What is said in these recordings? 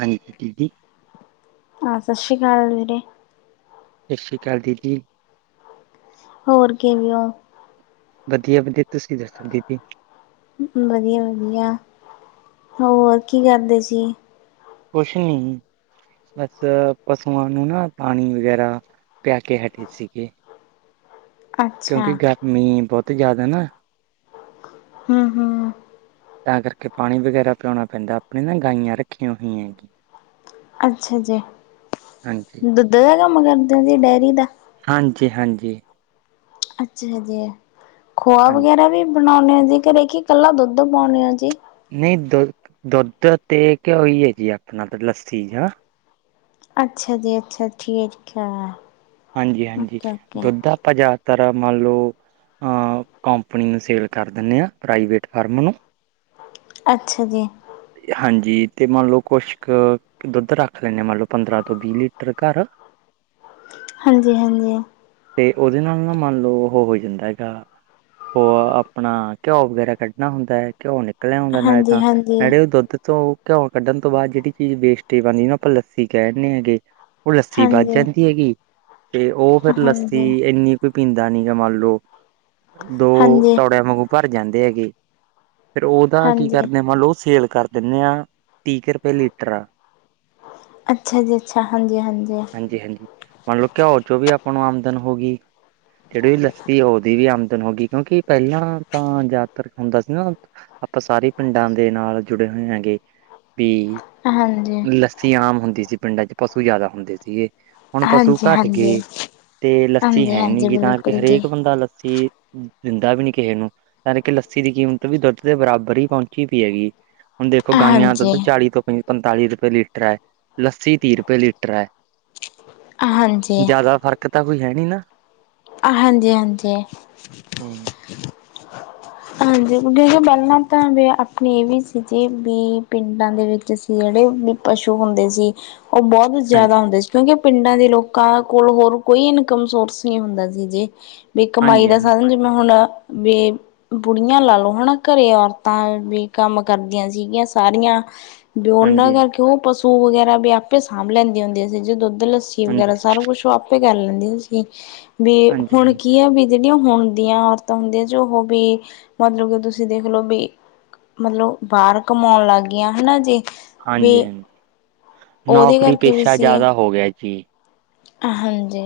ਹਾਂਜੀ [inaudible] ਸਤਿ ਸ਼੍ਰੀ ਅਕਾਲ ਦੀਦੀ। ਹੋਰ ਕਿਵੇ ਹੋ। ਵਧੀਆ ਵਧੀਆ ਤੁਸੀਂ ਦੱਸੋ ਦੀਦੀ। ਵਧੀਆ ਵਧੀਆ। ਹੋਰ ਕੀ ਕਰਦੇ ਸੀ। ਕੁਛ ਨੀ। ਬਸ ਪਸੂਆਂ ਨੂੰ ਨਾ ਪਾਣੀ ਵਗੈਰਾ ਪਿਆ ਕੇ ਹਟੇ ਸੀਗੇ। ਅੱਛਾ ਕਿਉਂਕਿ, ਗਰਮੀ ਬਹੁਤ ਜ਼ਿਆਦਾ ਨਾ। ਹਮ ਹਮ। ਤਾਂ ਕਰਕੇ ਪਾਣੀ ਵਗੈਰਾ ਪਿਉਣਾ ਪੈਂਦਾ ਆਪਣੇ ਨਾ ਗਾਈਆਂ ਰੱਖੀਆਂ ਹੋਈਆਂ। ਅੱਛਾ ਜੀ। ਹਾਂਜੀ ਦੁੱਧ ਦਾ ਕੰਮ ਕਰਦੇ ਆ ਜੀ ਡੇਅਰੀ ਦਾ। ਹਾਂਜੀ ਹਾਂਜੀ। ਅੱਛਾ ਜੀ ਖੋਆ ਹਾਂਜੀ ਵਗੈਰਾ ਵੀ ਬਣਾਉਣੇ ਹ ਜ ਦੇਖੀ ਇਕੱਲਾ ਦੁੱਧ ਪਾਉਣੀ ਆ ਜੀ ਨਹੀਂ ਦੁ ਦੁੱਧ ਤੇ ਘਿਓ ਹੈ ਜੀ ਆਪਣਾ ਤਾਂ ਲੱਸੀ ਅੱਛਾ ਜੀ ਅੱਛਾ ਠੀਕ ਹੈ ਓ ਓਕੇ। ਤਰ੍ਹਾਂ ਮੰਨ ਲਓ ਅ ਕੰਪਨੀ ਨੂੰ ਸੇਲ ਕਰ ਦਿੰਦੇ ਹਾਂ ਪ੍ਰਾਈਵੇਟ ਫਰਮ ਨੂੰ। ਅੱਛਾ ਜੀ। ਹਾਂਜੀ ਤੇ ਮੰਨ ਲਓ ਕੁਛ ਕੁ ਦੁੱਧ ਰੱਖ ਲੈਂਦੇ ਮੰਨ ਲਓ ਪੰਦਰਾਂ ਤੋਂ ਵੀਹ ਲੀਟਰ ਘਰ ਹਾਂਜੀ ਹਾਂਜੀ। ਤੇ ਉਹਦੇ ਨਾਲ ਨਾ ਮੰਨ ਲਓ ਉਹ ਹੋ ਜਾਂਦਾ ਹੈਗਾ। ਹੋ ਆਪਣਾ ਘਿਓ ਵਗੈਰਾ ਕੱਢਣਾ ਹੁੰਦਾ ਹੈ ਘਿਓ ਨਿਕਲ ਨੱਕਲਿਆ ਹੁੰਦਾ ਨਾਲੇ ਹਾਂਜੀ ਤਾਂ ਹਾਂਜੀ ਨੜੇ ਦੁੱਧ ਤੋਂ ਘਿਉਂ ਕੱਢਣ ਤੋਂ ਬਾਅਦ ਜਿਹੜੀ ਚੀਜ਼ ਵੇਸਟੇਜ ਆਉਂਦੀ ਆਪਾਂ ਲੱਸੀ ਕਹਿ ਦਿੰਦੇ ਹ ਹੈਗੇ। ਉਹ ਲੱਸੀ ਵੱਚ ਹਾਂਜੀ ਜਾਂਦੀ ਹੈਗੀ ਤੇ ਉਹ ਫੇਰ ਲੱਸੀ ਹਾਂਜੀ ਇੰਨੀ ਕੁ ਪੀਂਦਾ ਨੀ ਗਾ ਮੰਨ ਲਓ। ਦੋ ਹਾਂਜੀ ਤੌੜਿਆਂ, ਵਾਂਗੂ ਭਰ ਜਾਂਦੇ ਹੈਗੇ। ਫੇਰ, ਉਹਦਾ ਕੀ ਹਾਂਜੀ ਕਰਦੇ ਆ । ਮੰਨ ਲਓ ਸੇਲ ਕਰ ਦਿੰਦੇ ਆਂ। ਤੀ ਕੁ ਰੁਪਏ ਲੀਟਰ ਆ? ਅੱਛਾ ਜੀ ਅੱਛਾ ਹਾਂਜੀ ਹਾਂਜੀ- ਹਾਂਜੀ, ਮੰਨ ਲੋ ਘਿਓ ਚੋ ਵੀ ਆਪ ਹੁਣ, ਆਮਦਨ ਹੋ ਗਈ। ਜਿਹੜੀ ਲੱਸੀ ਉਹਦੀ ਵੀ ਆਮਦਨ ਹੋ ਗਈ। ਕਿਉਂਕਿ, ਪਹਿਲਾਂ, ਤਾਂ ਜ਼ਿਆਦਾਤਰ ਹੁੰਦਾ ਸੀ ਨਾ। ਆਪਾਂ, ਸਾਰੇ ਪਿੰਡਾਂ ਦੇ ਨਾਲ ਜੁੜੇ ਹੋਏ ਹੈਗੇ। ਵੀ ਹਾਂਜੀ ਲੱਸੀ, ਆਮ ਹੁੰਦੀ ਸੀ। ਪਿੰਡਾਂ ਚ, ਪਸੂ ਜਿਆਦਾ ਹੁੰਦੇ ਸੀਗੇ। ਹੁਣ ਪਸ਼ੂ ਹਾਂਜੀ ਘੱਟ ਹਾਂਜੀ ਗਏ। ਤੇ, ਲੱਸੀ ਹਾਂਜੀ ਹੈ, ਨੀ, ਹਾਂਜੀ ਗ ਤਾਂ ਬਿਲਕੁਲ ਜੀ ਹਰੇਕ ਬੰਦਾ, ਲੱਸੀ ਦਿੰਦਾ ਵੀ ਨੀ ਕਿਸੇ ਨੂੰ। ਨਾਲੇ ਕਿ ਲੱਸੀ ਦੀ ਕੀਮਤ ਵੀ, ਦੁੱਧ ਦੇ ਬਰਾਬਰ ਹੀ, ਪਹੁੰਚੀ ਪਈ ਹੈਗੀ। ਹੁਣ ਦੇਖੋ, ਗਾਈਆਂ ਹਾਂਜੀ ਦੁੱਧ ਚੜੀ ਤੋਂ, ਪਈਆਂ। ਪੰਤਾਲੀ ਰੁਪਏ ਲੀਟਰ ਹੈ। ਲੱਸੀ ਤੀਹ ਰੁਪਏ ਲੀਟਰ ਹੈ। ਹਾਂਜੀ ਜ਼ਿਆਦਾ ਫ਼ਰਕ ਤਾਂ, ਕੋਈ ਹੈ। ਨੀ, ਨਾ। ਹਾਂਜੀ- ਹਾਂਜੀ। ਹੂੰ, ਹਾਂਜੀ, ਪਹਿਲਾਂ ਤਾਂ ਇਹ ਵੀ ਸੀ। ਜੇ, ਵੀ ਪਿੰਡਾਂ ਦੇ ਵਿੱਚ ਸੀ ਜਿਹੜੇ, ਵੀ ਪਸ਼ੂ ਹੁੰਦੇ ਸੀ। ਉਹ ਬਹੁਤ, ਜ਼ਿਆਦਾ ਹਾਂਜੀ, ਹੁੰਦੇ ਸੀ। ਕਿਉਂਕਿ ਪਿੰਡਾਂ ਦੇ ਲੋਕਾਂ, ਕੋਲ ਹੋਰ ਕੋਈ, ਇਨਕਮ ਸੋਰਸ ਨਹੀਂ ਹੁੰਦਾ ਸੀ। ਜੇ ਵੀ ਕਮਾਈ ਹਾਂਜੀ, ਹਾਂਜੀ, ਦਾ ਹਾਂਜੀ, ਸਾਧਨ, ਜਿਵੇਂ ਹੁਣ ਵੀ ਬੁੜੀਆਂ ਲਾ ਲਓ। ਹਨਾ, ਘਰੇ ਔਰਤਾਂ ਵੀ ਕੰਮ ਕਰਦੀਆਂ ਸੀਗੀਆਂ ਸਾਰੀਆਂ। ਤੇ, ਬਓਨਾਂ ਹਾਂਜੀ, ਕਰਕੇ, ਉਹ ਪਸੂ ਵਗੈਰਾ ਵੀ, ਆਪੇ ਸਾਂਭ ਲੈਂਦੀਆਂ ਹੁੰਦੀਆਂ ਸੀ। ਜੇ ਦੁੱਧ ਲੱਸੀ, ਵਗੈਰਾ ਸਾਰਾ ਕੁਛ, ਆਪੇ ਕਰ ਲੈਂਦੀਆਂ ਸੀ ਵੀ, ਹਾਂਜੀ, ਹੁਣ ਹਾਂਜੀ। ਹਾਂਜੀ, ਕੀ ਆ ਵੀ। ਹੁਣਦੀਆਂ ਔਰਤਾਂ ਹੁੰਦੀਆਂ ਜੋ ਹੋ ਵੀ ਮਤਲਬ, ਕਿ ਤੁਸੀਂ ਦੇਖਲਓ ਵੀ, ਮਤਲਬ ਬਾਹਰ ਕਮਾਉਣ ਲੱਗ ਗਈਆਂ। ਹਨਾ ਜੇ ਹਾਂਜੀ- ਹਾਂਜੀ, ਉਹਦੇ ਨੌਕਰੀ ਕਰਕੇ ਵੀ ਪੇਸ਼ਾ, ਸੀ ਜ਼ਿਆਦਾ ਹੋ ਗਿਆ। ਜੀ। ਹਾਂਜੀ।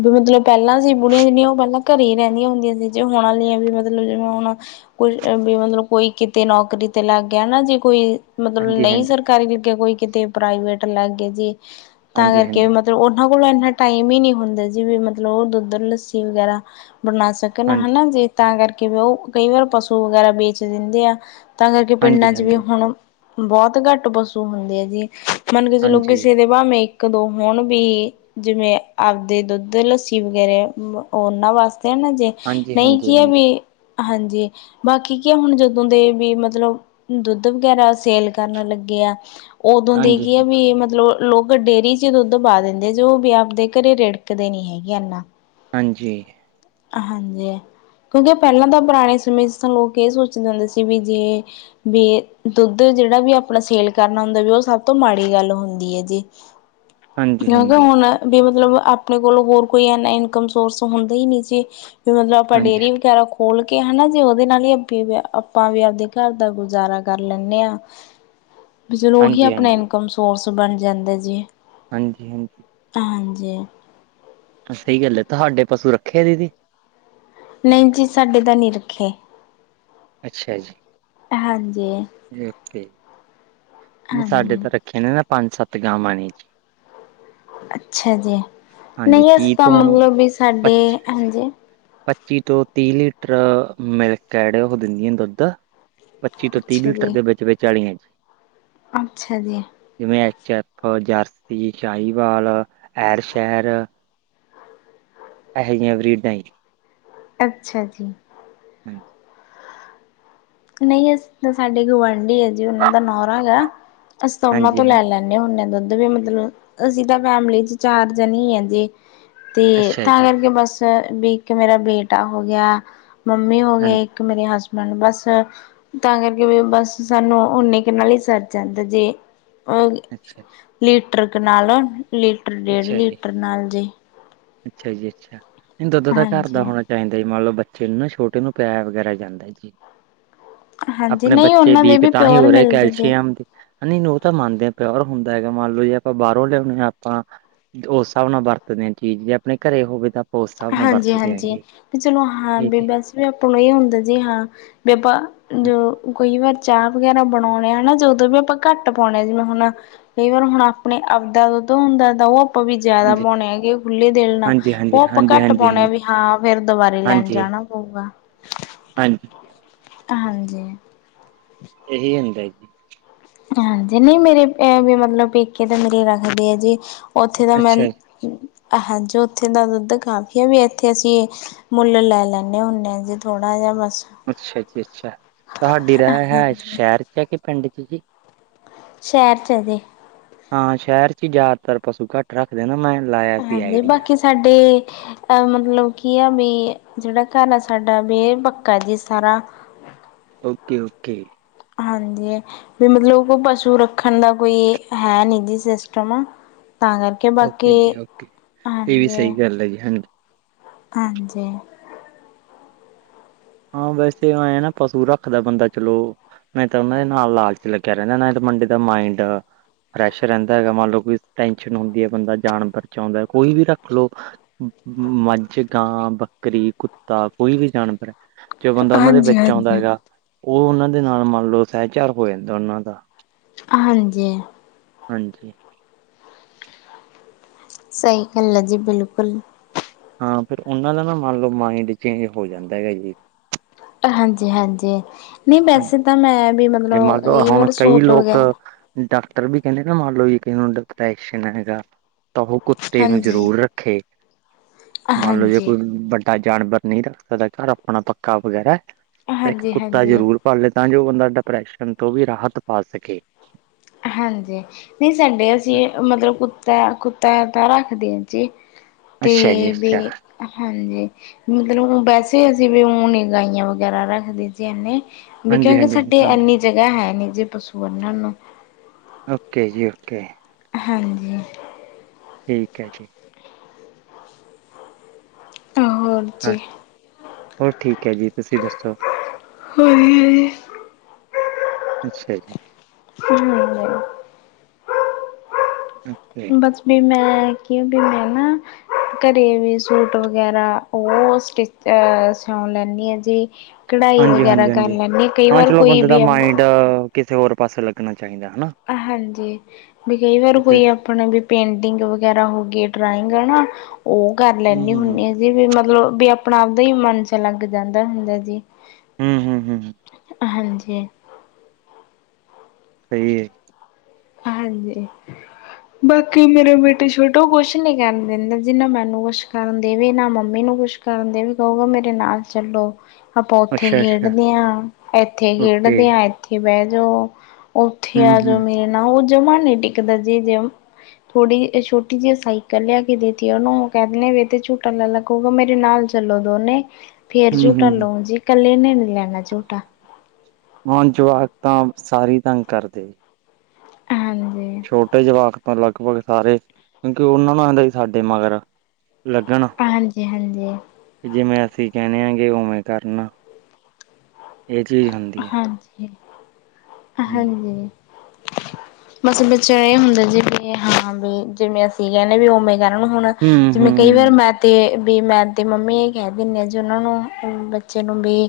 ਵੀ ਮਤਲਬ ਪਹਿਲਾਂ ਸੀ ਬੁੜੀਆਂ ਜਿਹੜੀਆਂ ਉਹ, ਪਹਿਲਾਂ ਘਰੇ ਹੀ, ਰਹਿੰਦੀਆਂ ਹੁੰਦੀਆਂ ਸੀ। ਜੇ ਹੋੁਣ ਵਾਲੀਆਂ, ਵੀ ਮਤਲਬ ਜਿਵੇਂ ਹੁਣ ਕੁਛ ਵੀ, ਮਤਲਬ ਕੋਈ, ਕਿਤੇ, ਨੌਕਰੀ ਤੇ, ਲੱਗ ਗਿਆ, ਨਾ ਜੇ ਕੋਈ ਮਤਲਬ ਹਾਂਜੀ, ਨਹੀਂ ਹਾਂਜੀ, ਸਰਕਾਰੀ, ਲੱਗੇਆ ਕੋਈ, ਕਿਤੇ ਪ੍ਰਾਈਵੇਟ ਲੈ ਗਏ ਜੇ ਤਾਂ ਹਾਂਜੀ, ਕਰਕੇ, ਹਾਂਜੀ, ਹਾਂਜੀ, ਮਤਲਬ ਉਹਨਾਂ ਕੋਲ ਇੰਨਾ ਟਾਈਮ ਹੀ, ਨਹੀਂ ਹੁੰਦਾ। ਤੇ ਜੀਵੇ, ਮਤਲਬ ਉਹ ਦੁੱਧ, ਲੱਸੀ ਵਗੈਰਾ ਬਣਾ ਸਕਣ ਹਾਂਜੀ, ਹਨਾ। ਜੇ ਤਾਂ, ਕਰਕੇ। ਕਿ ਉਹ, ਕਈ ਵਾਰ ਪਸੂ, ਵਗੈਰਾ ਵੇਚ ਦਿੰਦੇ ਆ। ਤਾਂ, ਕਰਕੇ ਹਾਂਜੀ, ਪਿੰਡਾਂ ਚ ਵੀ ਹਾਂਜੀ। ਹੁਣ ਬਹੁਤ ਘੱਟ ਪਸੂ ਹੁੰਦੇ ਆ ਜੀ। ਮੰਨ ਕੇ ਚਲੋ ਹਾਂਜੀ, ਕਿਸੇ ਦੇ ਭਾਵੇਂ ਕ ਦੋ ਹੁਣ ਵੀ, ਜਿਵੇਂ, ਆਪਦੇ ਦੁੱਧ, ਲੱਸੀ ਵਗੈਰਾ ਉਹਨਾਂ, ਵਾਸਤੇ ਤੇ, ਨਾ ਜੇ, ਹਾਂਜੀ, ਨਹੀਂ ਕੀ ਹਾਂਜੀ, ਵੀ। ਹਾਂਜੀ। ਬਾਕੀ ਕੀ ਹੁਣ, ਜਦੋਂ ਦੇ ਵੀ, ਮਤਲਬ ਦੁੱਧ ਵਗੈਰਾ ਸੇਲ ਕਰਨ ਲੱਗੇ- ਆ। ਉਦੋਂ ਦੇ, ਹਾਂਜੀ, ਕੀ ਆ ਵੀ, ਮਤਲਬ ਲੋਕ ਡੇਅਰੀ ਚ ਦੁੱਧ ਪਾ ਦਿੰਦੇ। ਜੋ ਵੀ ਆਪਦੇ ਘਰੇ ਰਿੜ ਕਦੇ ਨੀ ਹੈਗੇ ਇਨਾ। ਹਾਂਜੀ। ਹਾਂਜੀ। ਕਿਉਂਕਿ, ਪਹਿਲਾਂ ਤਾਂ, ਪੁਰਾਣੇ ਸਮੇਂ ਚ, ਤਾਂ ਲੋਕ ਇਹ ਸੋਚਦੇ ਹੋਣਦੇ ਸੀ। ਵੀ ਜੇ ਬਈ ਦੁੱਧ ਜਿਹੜਾ ਵੀ, ਆਪਣਾ ਸੇਲ ਕਰਨਾ ਹੁੰਦਾ ਵੀ, ਉਹ ਸਭ ਤੋਂ ਮਾੜੀ ਗੱਲ ਹੁੰਦੀ ਏ ਜੀ। ਹਾਂਜੀ, ਹਾਂਜੀ, ਹਾਂਜੀ, ਕਿਉਂਕਿ, ਹਾਂਜੀ, ਹੁਣ ਵੀ ਮਤਲਬ, ਆਪਣੇ ਕੋਲੋਂ ਹੋਰ, ਕੋਈ ਇਨੇ ਇਨਕਮ ਸੋਰਸ ਹੁੰਦਾ ਹੀ ਨਹੀਂ। ਜੀ, ਤੇ ਮਤਲਬ ਆਪਾਂ ਡੇਅਰੀ ਵਗੈਰਾ ਖੋ ਖੋਲ ਕੇ, ਹੈਨਾ ਜੇ ਉਹਦੇ ਨਾਲ ਹੀ, ਆਪ- ਆਪਾਂ ਵੀ, ਆਪਦੇ ਘਰ ਦਾ ਗੁਜ਼ਾਰਾ ਕਰ ਲੈਂਦੇ ਆਂ। ਫੇਰ ਉਹੀ, ਹਾਂਜੀ, ਆਪਣਾ ਇਨਕਮ ਸੋਰਸ ਬਣ ਜਾਂਦਾ ਜੀ। ਹਾਂਜੀ- ਹਾਂਜੀ। ਹਾਂਜੀ। ਸਹੀ ਗੱਲ ਹੈ। ਤੁਹਾਡੇ ਪਸੂ ਰੱਖੇ ਏ ਦੀ ਦੀ? ਨਹੀਂ ਜੀ, ਸਾਡੇ ਤਾਂ ਨੀ ਰੱਖੇ। ਅੱਛਾ ਜੀ। ਹਾਂਜੀ ਨਹੀਂ ਸਾਡੇ ਹਾਂਜੀ ਤਾਂ ਰੱਖੇ ਨੇ ਨਾ ।ਪੰਜ ਸੱਤ ਗਾਵਾਂ ਨੇ। ਅੱਛਾ ਜੀ, ਹਾਂਜੀ ਨਹੀਂ ਅਸੀਂ ਤੀਹ ਤਾਂ ਤੋਂ ਮਤਲਬ ਵੀ ਸਾਡੇ, ਹਾਂਜੀ ਪੱਚੀ ਤੋਂ ਤੀਹ ਲੀਟਰ ਮਿਲਕ ਐਡ ਉਹ ਦਿੰਦੀ ਆ ਦੁੱਧ। ਪੱਚੀ ਤੋਂ ਤੀਹ ਅੱਛਾ ਲੀਟਰ ਜੀ ਦੇ ਵਿੱਚ ਵਿਚਾਲੀਆਂ। [unintelligible] ਅੱਛਾ ਜੀ ਜਿਵੇਂ ਐਚ- ਅੱਕ ਔਰ ਜੱਸ। ਈ ਸ਼ਾਹੀਵਾਲ, ਐਰ ਸ਼ੈਰ ਇਹੋ ਜਿਹੀਆਂ ਵਰੀਡਾਂ ਹੀ। ਅੱਛਾ ਜੀ। ਹੰਜੀ। ਨਹੀਂ ਅਸੀ, ਸਾਡੇ ਗੁਆਂਢੀ ਹੈ ਜੀ ਉਹਨਾਂ ਦਾ ਨੌਰਾ ਹੈਗਾ। ਅਸੀਂ ਉਹਨਾਂ ਹਾਂਜੀ ਤੋਂ ਹਾਂਜੀ ਲੈ ਲੈਂਣੇ ਹੁੰਦੇ ਹਾਂ ਦੁੱਧ। ਵੀ ਮਤਲਬ ਅਸੀਂ ਤਾਂ ਫੈਮਿਲੀ ਚ ਚਾਰ ਜਣੇ ਆ ਜੀ। ਤੇ ਅੱਛਾ ਤਾਂ ਜੀ ਕਰਕੇ ਬਸ, ਵੀ ਇੱਕ ਮੇਰਾ ਬੇਟਾ ਹੋ ਗਿਆ। ਮੰਮੀ ਹੋ ਗਏ, ਹਾਂਜੀ ਇੱਕ ਮੇਰੇ ਹਸਬੈਂਡ, ਬਸ। ਤਾਂ ਕਰਕੇ ਵੀ ਬਸ ਸਾਨੂੰ ਓਨੇ ਕਿ ਨਾਲ ਹੀ ਸਰ ਜਾਂਦਾ ਜੀ। ਉਹ ਅੱਛਾ ਜੀ ਲੀਟਰ ਕ ਨਾਲੋਂ, ਲੀਟਰ ਡੇਢ ਅੱਛਾ ਜੀ ਲੀਟਰ ਨਾਲ ਜੀ। ਅੱਛਾ ਜੀ ਅੱਛਾ, ਨਹੀਂ ਦੁੱਧ ਤਾਂ ਘਰ ਦਾ ਹਾਂਜੀ, ਹੋਣਾ ਚਾਹੀਦਾ ਜੀ। ਮੰਨ ਲਓ ਬੱਚ ਚੇ ਨੂੰ ਛੋਟੇ ਨੂੰ ਪੀਆਆ ਵਗੈਰਾ ਜਾਂਦਾ ਜੀ। ਹਾਂਜੀ ਆਪਣੇ ਨਹੀਂ ਬੱਚੇ ਉਹਨਾਂ ਦੇ ਵੀਕ ਵੀ ਤਾਂ ਹੀ ਪਿਓਰ ਹੋ ਰਹੇ ਮਿਲਦੇ ਜੇ। ਕੈਲਸ਼ੀਅਮ, ਨਹੀਂ ਉਹ ਤਾਂ ਮੰਨਦੇ ਆ ਪਯੋ ਹੁੰਦਾ ਹੈਗਾ ।ਮੰਨ ਲਓ ਜੇ ਆਪਾਂ ਬਾਹਰੋਂ ਲਿਆਉਣੇ ਆ ਆਪਾਂ, ਉਸ ਹਿਸਾਬ ਨਾਲ ਵਰਤਦੇ ਹਾਂ ਚੀਜ਼। ਜੇ ਆਪਣੇ ਘਰੇ ਹੋਵੇ ਤਾਂ ਆਪਾਂ ਉਸ ਹਿਸਾਬ ਨਾਲ ਵਰਤਦੇ ਹਾਂਜੀ-ਹਾਂਜੀ, ਹੈਗੇ ਵੀ ਚਲੋ ਹਾਂ ਵੀ ਠੀਕ ਬਸ ਵੀ ਆਪਾਂ ਨੂੰ ਇਹ ਹੁੰਦਾ ਜੀ ਹਾਂ ਵੀ ਆਪਾਂ ਹੈ ਜੌ ਕਈਂ ਵਾਰ ਚਾਹ ਵਗੈਰਾ ਬਣਾਉਣੇ ਆ ਹੈਨਾ ਜਦੋਂ ਵੀ, ਆਪਾਂ ਘੱਟ ਪਾਉਣੇ ਆਂ, ਜਿਵੇਂ ਹੁਣ ਕਈ ਵਾਰ ਹੁਣ ਆਪਣੇ ਅੱਪ ਦਾ ਦੁੱਧ ਹੁੰਦਾ, ਉਹ ਆਪਾਂ ਵੀ ਜ਼ਿਆਦਾ ਹਾਂਜੀ ਪਾਉਂਦੇ ਹੈਗੇ, ਖੁੱਲੇ ਦਿਲ ਨਾਲ। ਹਾਂਜੀ ਉਹ ਹਾਂਜੀ ਆਪਾਂ ਹਾਂਜੀ ਹਾਂਜੀ ਘੱਟ ਹਾਂਜੀ ਪਾਉਣੇ ਆ, ਵੀ ਹਾਂ ਫੇਰ ਦੁਬਾਰੇ ਲੈਣ ਹਾਂਜੀ ਜਾਣਾ ਪਊਗਾ। ਹਾਂਜੀ ਹਾਂਜੀ ਇਹੀ ਹੂੰਦਾ ਜੀ। ਹਾਂਜੀ, ਨਹੀਂ ਮੇਰੇ ਵੀ ਮਤਲਬ ਪੇਕੇ ਤਾਂ ਮੇਰੇ ਰੱਖਦੇ ਆ ਜੀ। ਉੱਥੇ ਦਾ ਮੈਂਨ ਅੱਛਾ ਜੀ ਹਾਂ ਜੋ ਉੱਥੇ ਦਾ ਦੁੱਧ ਕਾਫੀ ਆ, ਵੀ ਇੱਥੇ ਅਸੀਂ ਮੁੱਲ ਲੈ ਲੈਂਦੇ ਹੁੰਦੇ ਹਾਂ, ਜੇ ਥੋੜਾ ਜਿਹਾ ਵਰ ਅੱਛਾ ਜੀ ਅੱਛਾ, ਤੁਹਾਡੀ ਰਹਾਏਸ਼ ਹਾਂਜੀ ਸ਼ਹਿਰ ਚ ਹੈ ਕਿ ਪਿੰਡ ਚ ਜੀ? ਸ਼ਹਿਰ ਚ ਹੈ ਜੀ। ਹਾਂ ਸ਼ਹਿਰ ਚ ਹੀ ਜ਼ਿਆਦਾਤਰ ਪਸੂ ਘੱਟ ਰੱਖਦੇ ਨਾ ਮੈਂ ਲਾਇਆ ਸੀ ਹਾਂਜੀ ਆਈਡੀਆ ਬਾਕੀ ਸਾਡੇ ਅ ਮਤਲਬ ਕੀ ਆ ਵੀ ਜਿਹੜਾ ਘਰ ਆ ਸਾਡਾ ਬੇ ਪੱਕਾ ਜੀ ਸਾਰਾ ਓਕੇ ਓਕੇ ਹਾਂਜੀ ਵੀ ਮਤਲਬ ਕੋਈ ਪਸੂ ਰੱਖਣ ਦਾ ਕੋਈ ਹੈ ਨੀ ਜੀ ਸਿਸਟਮ ਆ ਤਾਂ ਕਰਕੇ ਬਾਕੀ ਓਕੇ ਜੀ ਓਕੇ ਇਹ ਵੀ ਹਾਂਜੀ ਸਹੀ ਗੱਲ ਹੈ ਜੀ ਹਾਂਜੀ ਹਾਂਜੀ ਹਾਂ ਵੈਸੇ ਐਂ ਨਾ ਪਸੂ ਰੱਖਦਾ ਬੰਦਾ ਚਲੋ ਨਹੀਂ ਤਾਂ ਉਹਨਾਂ ਦੇ ਨਾਲ ਲਾਲਚ ਲੱਗਿਆ ਰਹਿੰਦਾ ਨਾ ਤਾਂ ਮੁੰਡੇ ਦਾ ਮਾਇੰਡ ਫਰੈਸ਼ ਰਹਿੰਦਾ ਹੈਗਾ ਮੰਨ ਲਓ ਵੀ ਟੈਸ਼ਨ ਹੁੰਦੀ ਹੈ ਬੰਦਾ ਜਾਨਵਰ ਚ ਆਉਂਦਾ ਕੋਈ ਵੀ ਰੱਖ ਲੋ ਮੱਝ ਗਾਂ ਬੱਕਰੀ ਕੁੱਤਾ ਕੋਈ ਵੀ ਜਾਨਵਰ ਜੇ ਬੰਦਾ ਉਹਨਾਂ ਦੇ ਹਾਂਜੀ ਵਿੱਚ ਆਉਂਦਾ ਏ ਹਾਂਜੀ ਉਹ ਉਹਨਾਂ ਦੇ ਨਾਲ ਮੰਨ ਲਓ ਸਹਿਚਾਰ ਹੋ ਜਾਂਦਾ ਉਹਨਾਂ ਦਾ ਹਾਂਜੀ ਹਾਂਜੀ ਸਹੀ ਗੱਲ ਹੈ ਜੀ ਬਿਲਕੁਲ ਹਾਂ ਫਿਰ ਉਹਨਾਂ ਦਾ ਨਾ ਮੰਨ ਲਓ ਮਾਈੰਡ ਚੇਂਜ ਹੋ ਜਾਂਦਾ ਹੈ ਜੀ ਹਾਂਜੀ ਹਾਂਜੀ ਨਹੀਂ ਵੈਸੇ ਤਾਂ ਮੈਂ ਵੀ ਤੇ ਮਤਲਬ ਮੰਨ ਲਓ ਕਈ ਹੁਣ ਵਾਰ ਕਈ ਸੂਟ ਲੋਕ ਵਗੈਰਾ ਵੀ ਕਹਿੰਦੇ ਨਾ ਮੰਨ ਲਓ ਵੀ ਡਿਪਰੇਸ਼ਾਨ ਹੈਗਾ ਤਾਂ ਉਹ ਕੁੱਤੇ ਨੂੰ ਹਾਂਜੀ ਜ਼ਰੂਰ ਰੱਖੇ ਮੰਨ ਲਓ ਜੇ ਹਾਂਜੀ ਕੋਈ ਵੱਡ ਜਾਨਵਰ ਨਹੀਂ ਰੱਖ ਸਕਦਾ ਘਰ ਆਪਣਾ ਪੱਕਾ ਵਗੈਰਾ ਤੇ ਇੱਕ ਹਾਂਜੀ ਕੁੱਤਾ ਹਾਂਜੀ ਜਰੂਰ ਪਾਲ ਲੇ ਤਾਂ ਜੋ ਬੰਦਾ ਡਿਪਰੈਸ਼ਨ ਤੋਂ ਵੀ ਰਾਹਤ ਪਾ ਸਕੇ ਹਾਂਜੀ ਨਹੀਂ ਸਾਡੇ ਅਸੀਂ ਮਤਲਬ ਕੁੱਤਾ ਕੁੱਤਾ ਰੱਖਦੇ ਆ ਜੀ ਤੇ ਅੱਛਾ ਜੀ ਵੀ ਅੱਛਾ ਹਾਂਜੀ ਮਤਲਬ ਵੈਸੇ ਅਤੇ ਅਸੀਂ ਵੀ ਹੁਣੀ ਗਾਈਆਂ ਵਗੈਰਾ ਰੱਖਦੀ ਸੀ ਇਨੇ ਵੀ ਹਾਂਜੀ ਕਿਉਂਕਿ ਹਾਂਜੀ ਹਾਂਜੀ ਸਾਡੇ ਹਾਂਜੀ ਇੰਨੀ ਜਗ੍ਹਾ ਹੈ ਨੀ ਜੇ ਪਸੂ ਆਨਣ ਨੂੰ ਓਕੇ ਜੀ ਓਕੇ ਹਾਂਜੀ ਠੀਕ ਹੈ ਜੀ ਹੋਰ ਹਾਂ ਜੀ ਹੋਰ ਠੀਕ ਹੈ ਜੀ ਤੁਸੀਂ ਦੱਸੋ ਹੋਜੀ ਹ ਜੀ ਅੱਛਾ ਜ ਹਮ ਓਕੇ ਬਸ ਵੀ ਮੈਂ ਵੀ ਮੈਂ ਨਾ ਘਰੇ ਵੀ ਸੂਟ ਵਗੈਰਾ ਉਹ ਸਟਿਚ ਲੈਦੇ ਹਾਂ ਜੇ ਕਢਾਈ ਹਾਂਜੀ ਵਗੈਰਾ ਹਾਂਜੀ ਕਰ ਹਾਂਜੀ। ਲੈਂਦੇ ਹ ਕਈ ਹਾਂ ਵਾਰ ਚਲੋ ਕੋਈ ਬੰਦੇ ਵੀ ਦਾ ਮਾਇੰਡ ਕਿਸੇ ਹੋਰ ਪਾਸੇ ਲੱਗਣਾ ਚਾਹੀਦਾ ਹਨਾ ਹਾਂਜੀ ਵੀ ਕਈ ਵਾਰ ਕਿਸੇ ਕੋਈ ਆਪਣਾ ਵੀ ਪੇਂਟਿੰਗ ਵਗੈਰਾ ਹੋ ਗੀ ਡਰਾਇੰਗ ਨਾ ਉਹ ਕਰ ਹੂੰ ਲੈਂਦੀ ਹੂੰ ਹੂੰ ਹੁੰਦੀ ਅਸੀਂ ਵੀ ਮਤਲਬ ਵੀ ਆਪਣਾ ਆਪ ਦਾ ਹੀ ਮਨ ਚ ਲਲੱਗ ਜਾਂਦਾ ਹੁੰਦਾ ਜੀ ਹਮ ਹਮ ਹਮ ਹਾਂਜੀ ਸਹੀ ਹੈ ਹਾਂਜੀ ਬਾਕੀ ਮੇਰੇ ਬੇਟੇ ਛੋਟਾ ਕੁਛ ਨੀ ਕਰਨ ਦਿੰਦਾ ਜਿੰਨਾ ਮੈਨੂੰ ਕੁਛ ਕਰਨ ਦੇਵੇ ਨਾ ਮੰਮੀ ਨੂੰ ਕੁਛ ਕਰਨ ਦੇ ਵੀ ਕਹੂਗਾ ਮੇਰੇ ਨਾਲ ਚੱਲੋ ਆਪਾਂ ਉੱਥੇ ਅੱਛਾ ਅੱਛਾ ਖੇਡਦੇ ਹਾਂ ਇੱਥੇ ਓਕੇ ਖੇਡਦੇ ਹਾਂ ਇੱਥੇ ਬਹਿ ਜਾਓ ਉੱਥੇ ਹੂੰ ਆ ਜੋ ਹੂੰ ਮੇਰੇ ਨ ਉਹ ਜਮਾ ਨਹੀਂ ਟਿਕਦਾ ਜੇ ਜੇ ਥੋੜੀ ਛੋਟੀ ਜਿਹੀ ਸਾਈਕਲ ਲਿਆ ਕੇ ਦੇਤੀ ਉਹਨੂੰ ਕਹਿ ਦਿੰਦੇ ਵ ਤੇ ਝੋਟਾ ਲੈ ਲਾ ਕੂਗਾ ਮੇਰੇ ਨਾਲ ਚਲੋ ਦੋਨੇ ਫੇਰ ਹੂੰ ਝੂਟਾ ਹੂੰ ਲਊ ਜੀ ਕੱਲੇ ਨੇ ਨੀ ਲੈਣਾ ਝੂਟਾ ਹੁਣ ਜਵਾਕ ਤਾਂ ਸਾਰੀ ਤੰਗ ਕਰਦੇ । ਹਾਂਜੀ। ਛੋਟੇ ਜਵਾਕ ਤੋਂ ਲਗਭਗ ਸਾਰੇ ਕਿਉਂਕਿ ਉਹਨਾਂ ਨੂੰ ਸੀ ਸਾਡੇ ਮਗਰ ਲੱਗਣ ਹਾਂਜੀ ਹਾਂਜੀ ਜਿਵੇਂ। ਅਸੀਂ ਕਹਿਣੇ ਆਗੇ ਉਵੇਂ ਕਰਨਾ ਇਹ ਚੀਜ਼ ਹੁੰਦੀ ਹੈ। ਹਾਂਜੀ ਹਾਂਜੀ। ਬਸ ਵਿਚਾਰੇ ਇਹ ਹੁੰਦਾ ਜੀ ਵੀ ਹਾਂ ਵੀ ਜਿਵੇਂ ਅਸੀਂ ਕਹਿੰਦੇ ਵੀ ਉਵੇੇ ਜਾਣ ਨੂੰ ਹੁਣ ਹੂੰ ਜਿਵੇਂ ਕਈ ਵਾਰ ਹੂੰ ਮੈਂ ਤੇ। ਵੀ ਮੈਂ ਤੇ ਮੰਮੀ ਇਹ ਕਹਿ ਦੇ ਆਾਂ ਜੀ ਉਹਨਾਂ ਨੂੰ ਬੱਚੇ ਨੂੰ ਵੀ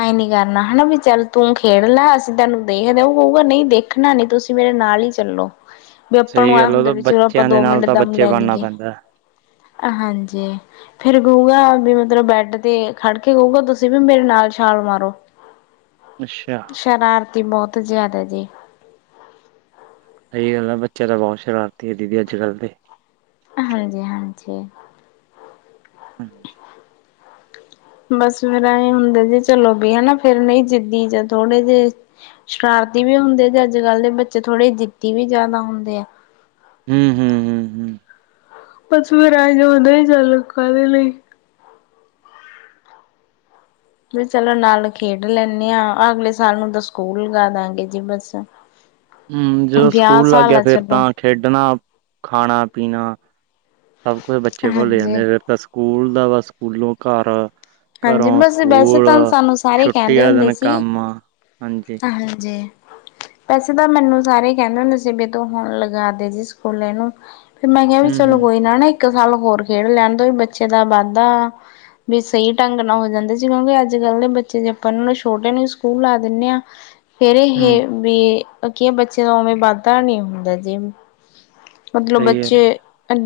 ਆਏ ਨੀ ਕਰ। ਨਾ ਹਨਾ ਵੀ ਚੱਲ ਤੂੰ ਖੇਡ ਲੈ ਅਸੀਂ ਤੈਨੂੰ ਦੇਖ ਦਊ ਕਊਗਾ ਨਹੀਂ ਦੇਖਣਾ ਨੀ ਤੁਸੀਂ ਮੇਰੇ ਨਾਲ ਹੀ ਚੱਲੋ। ਵੀ ਆਪਾਂ ਨੂੰ ਸਹੀ ਆਇ ਗੱਲ ਉਹ ਹੁੰਦਾ ਤਾਂ ਵੀ ਚਲੋ ਆਪਾਂ ਬੱਚਿਆਂ ਦੇ ਦੋ ਨਾਲ ਮਿੰਟ ਤਾਂ ਦਮ ਬੱਚੇ ਲੈ ਬਣਨਾ ਲਈਏ। ਪੈਂਦਾ ਹਾਂਜੀ ਫੇਰ ਗਊਗਾ ਵੀ ਮਤਲਬ ਬੈਡ ਤੇ ਖੜ ਕੇ ਗਊਗਾ ਤੁਸੀਂ ਵੀ ਮੇਰੇ ਨਾਲ ਛਾਲ ਮਾਰੋ। ਅੱਛਾ। ਤੇ ਬਹੁਤ ਜ਼ਿਆਦਾ ਜੀ ਸਹੀ ਗੱਲ ਐ ਬੱਚਿਆਂ ਤਾਂ ਬਹੁਤ ਸ਼ਰਾਰਤੀ ਏ ਦੀਦੀ ਅੱਜ ਕੱਲ੍ਹ ਦੇ ਹਾਂਜੀ- ਹਾਂਜੀ। ਹਾਂਜੀ ਹਾਂ। ਬਸ ਮੇਰਾ ਐ ਹੁੰਦੇ ਜੇ ਚਲੋ ਵੀ ਹਨਾ ਫਿਰ ਨਹੀਂ ਜਿੱਦੀ ਜਾਂ ਥੋੜੇ ਜਿਹੇ। ਸ਼ਰਾਰਤੀ ਵੀ ਹੁੰਦੇ ਤੇ ਅੱਜ ਕੱਲ੍ਹ ਦੇ ਬੱਚੇ ਥੋੜ੍ਹੇ ਜਿੱਦੀ ਵੀ ਜ਼ਿਆਦਾ ਹੁੰਦੇ ਆ। ਹਮ- ਹਮ ਹਮ -ਹਮ। ਬਸ ਫੇਰ ਆ [unintelligible] ਲੋਕਾਂ ਦੇ ਲਈ। ਵੀ ਚਲੋ ਨਾਲ ਖੇਡ ਲੈਂਦੇ ਹਾਂ ਅਗਲੇ ਸਾਲ ਨੂੰ ਤਾਂ ਸਕੂਲ ਲਗਾ ਦਾਂਗੇ ਜੀ ਬਸ। ਹਮ ਜਦੋਂ ਵਿਆਹ ਸਕੂਲ ਲੱਗ ਸਾਲ ਗਿਆ ਆ ਫੇਰ ਚਲੋ ਤਾਂ ਖੇਡਣਾ, ਖਾਣਾ, ਪੀਣਾ ਸਭ ਕੁਛ ਬੱਚੇ ਭੁੱਲ ਹਾਂਜੀ। ਜਾਂਦੇ ਫੇਰ ਤਾਂ ਸਕੂਲ ਦਾ ਵਾ ਸਕੂਲੋਂ ਘਰ। ਹਾਂਜੀ ਘਰੋਂ ਬਸ ਵੈਸੇ ਸਕੂਲ ਤਾਂ ਸਾਨੂੰ ਸਾਰੇ ਛੁੱਟੀ ਕਹਿੰਦੇ ਵਾਲੇ ਹੁੰਦੇ ਦਿਨ ਸੀ ਕੰਮ। ਹਾਂਜੀ ਹਾਂਜੀ। ਵੈਸੇ ਤਾਂ ਮੈਨੂੰ ਸਾਰੇ ਕਹਿੰਦੇ ਹੁੰਦੇ ਸੀ ਮੇਰੇ ਤੋਂ ਹੋਣ ਲਗਾ ਤੇ ਜੀ ਸਕੂਲੇ ਏਨੂੰ । ਫਿਰ ਮੈਂ ਕਿਹਾ ਵੀ ਹੂੰ ਚਲੋ ਹੂੰ ਕੋਈ ਨਾ -ਨਾ। ਇੱਕ ਸਾਲ ਹੋਰ ਖੇਡ ਲੈਣ ਤੋਂ ਵੀ ਬੱਚੇ ਦਾ ਵਾਧਾ ਵੀ ਸਹੀ ਢੰਗ ਨਾਲ ਹੋ ਜਾਂਦੇ ਸੀ ਕਿਉਂਕਿ ਅੱਜ। ਕੱਲ ਦੇ ਬੱਚੇ ਜੇ ਆਪਾਂ ਇਹਨਾਂ ਨੂੰ ਛੋਟੇ ਨੂੰ ਹੀ ਸਕੂਲ ਲਾ ਦਿੰਦੇ ਹਾਂ। ਫੇਰ ਹੂੰ ਇਹ ਵੀ ਕੀ ਬੱਚਿਆਂ ਦਾ ਉਵੇਂ ਵਾਧਾ ਨੀ ਹੁੰਦਾ ਜੇ। ਮਤਲਬ ਸਹੀ ਗੱਲ ਬੱਚੇ ਹੈ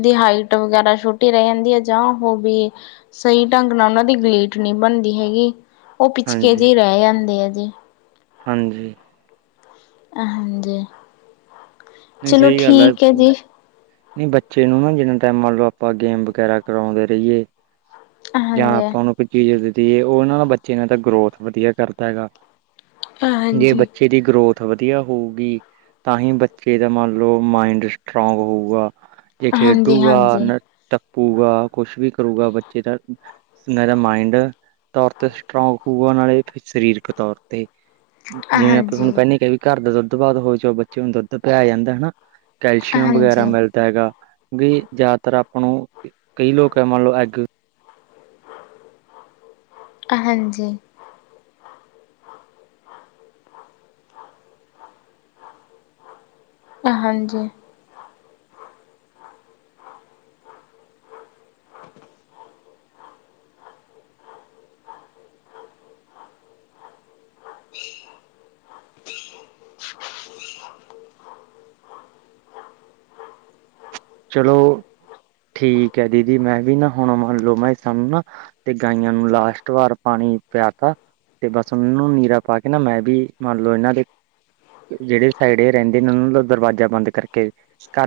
ਦੀ ਹਾਈਟ ਵਗੈਰਾ ਛੋਟੀ ਰਹਿ ਜਾਂਦੀ ਹੈ ਜਾਂ ਉਹ ਵੀ ਸਹੀ ਢੰਗ ਨਾਲ ਉਹਨਾਂ ਦੀ ਗਲੀਟ ਨਹੀਂ ਬਣਦੀ ਦੀ ਹੈਗੀ ਉਹ ਪਿਛਕੇ ਹਾਂਜੀ ਜੀ ਰਹਿ ਜਾਂਦੇ ਆ ਜੀ। ਹਾਂਜੀ। ਹਾਂਜੀ ਨਹੀਂ ਚਲੋ ਸਹੀ ਗੱਲ ਠੀਕ ਹੈ ਜੀ। ਨਹੀਂ ਬੱਚੇ ਨੂੰ ਨਾ ਜਿੰਨਾ ਟਾਈਮ ਮੰਨ ਲਓ ਆਪਾਂ ਗੇਮ ਵਗੈਰਾ ਕਰਾਉਂਦੇ ਰਹੀਏ। ਜਾਂ ਹਾਂਜੀ। ਆਪਾਂ ਨੂੰ ਕੋਈ ਚੀਜ਼ ਦੇ ਦਈਏ ਉਹ ਉਹਨਾਂ ਦਾ ਬੱਚੇ ਨੇ ਤਾਂ ਗਰੋਥ ਵਧੀਆ ਕਰਦਾ ਹੈਗਾ। ਜੇ ਹਾਂਜੀ। ਬੱਚੇ ਦੀ ਗਰੋਥ ਵਧੀਆ ਹੋਊਗੀ ਤਾਂ ਹੀ ਬੱਚੇ ਦਾ ਮੰਨ ਲਓ ਮਾਇੰਡ ਸਟਰੋਂਗ ਹੋਊਗਾ। ਜੇ ਖੇਡੂਗਾ ਹਾਂਜੀ-ਹਾਂਜੀ, ਹਾਂਜੀ, ਨਾ ਟੱਪੂਗਾ ਕੁਛ ਵੀ ਕਰੂਗਾ ਬੱਚੇ ਦਾ ਨਰਮਮਾਇੰਡ ਤੌਰ ਤੇ ਸਟਰੋਂਗ ਹੋਊਗਾ ਨਾਲੇ ਸਰੀਰਕ ਤੌਰ ਤੇ । ਜਿਵੇਂ ਆਪਾਂ ਤੁਹਾਨੂੰ ਹਾਂਜੀ, ਪਹਿਨ ਹੀ ਕਿਹਾ ਵੀ ਘਰ ਦਾ ਦੁੱਧ ਬਾਦ ਹੋ ਜਾ ਬੱਚੇ ਨੂੰ ਦੁੱਧ ਪਿਯਾਯਾ ਜਾਂਦਾ ਹਨਾ। ਕੈਲਸ਼ੀਅਮ ਵਗੈਰਾ ਹਾਂਜੀ, ਮਿਲਦਾ ਹੈਗਾ। ਵੀ ਜਿਆਦਾਤਰ ਆਪਾਂ ਨੂੰ ਕਈ ਲੋਕ ਆ ਮੰਨ ਲਓ ਐਗ। ਹਾਂਜੀ‌। ਹਾਂਜੀ। [inaudible] ਚਲੋ। ਠੀਕ ਹੈ ਦੀਦੀ, ਮੈਂ ਵੀ ਨਾ ਹੁਣ ਮੰਹਲੋ ਮੈਂ ਸਾਨੂੰ ਨਾ ਤੇ ਗਾਈਆਂ ਨੂੰ ਲਾਸਟ ਵਾਰ ਪਾਣੀ ਪਿਆ ਤਾ ਤੇ ਬਸ ਉਨ ਨੂੰ ਨੀਰਾ ਪਾ ਕੇ ਨਾ ਮੈਂ ਬੀ ਮੰਨ ਲੋ ਇਨਾਂ ਦੇ ਜੇੜੇ ਸਾਈਡ ਏ ਰੈੰਦੇ ਨੇ ਓਨ ਨੂੰ ਦਰਵਾਜ਼ਾ ਬੰਦ ਕਰਕੇ ਘਰ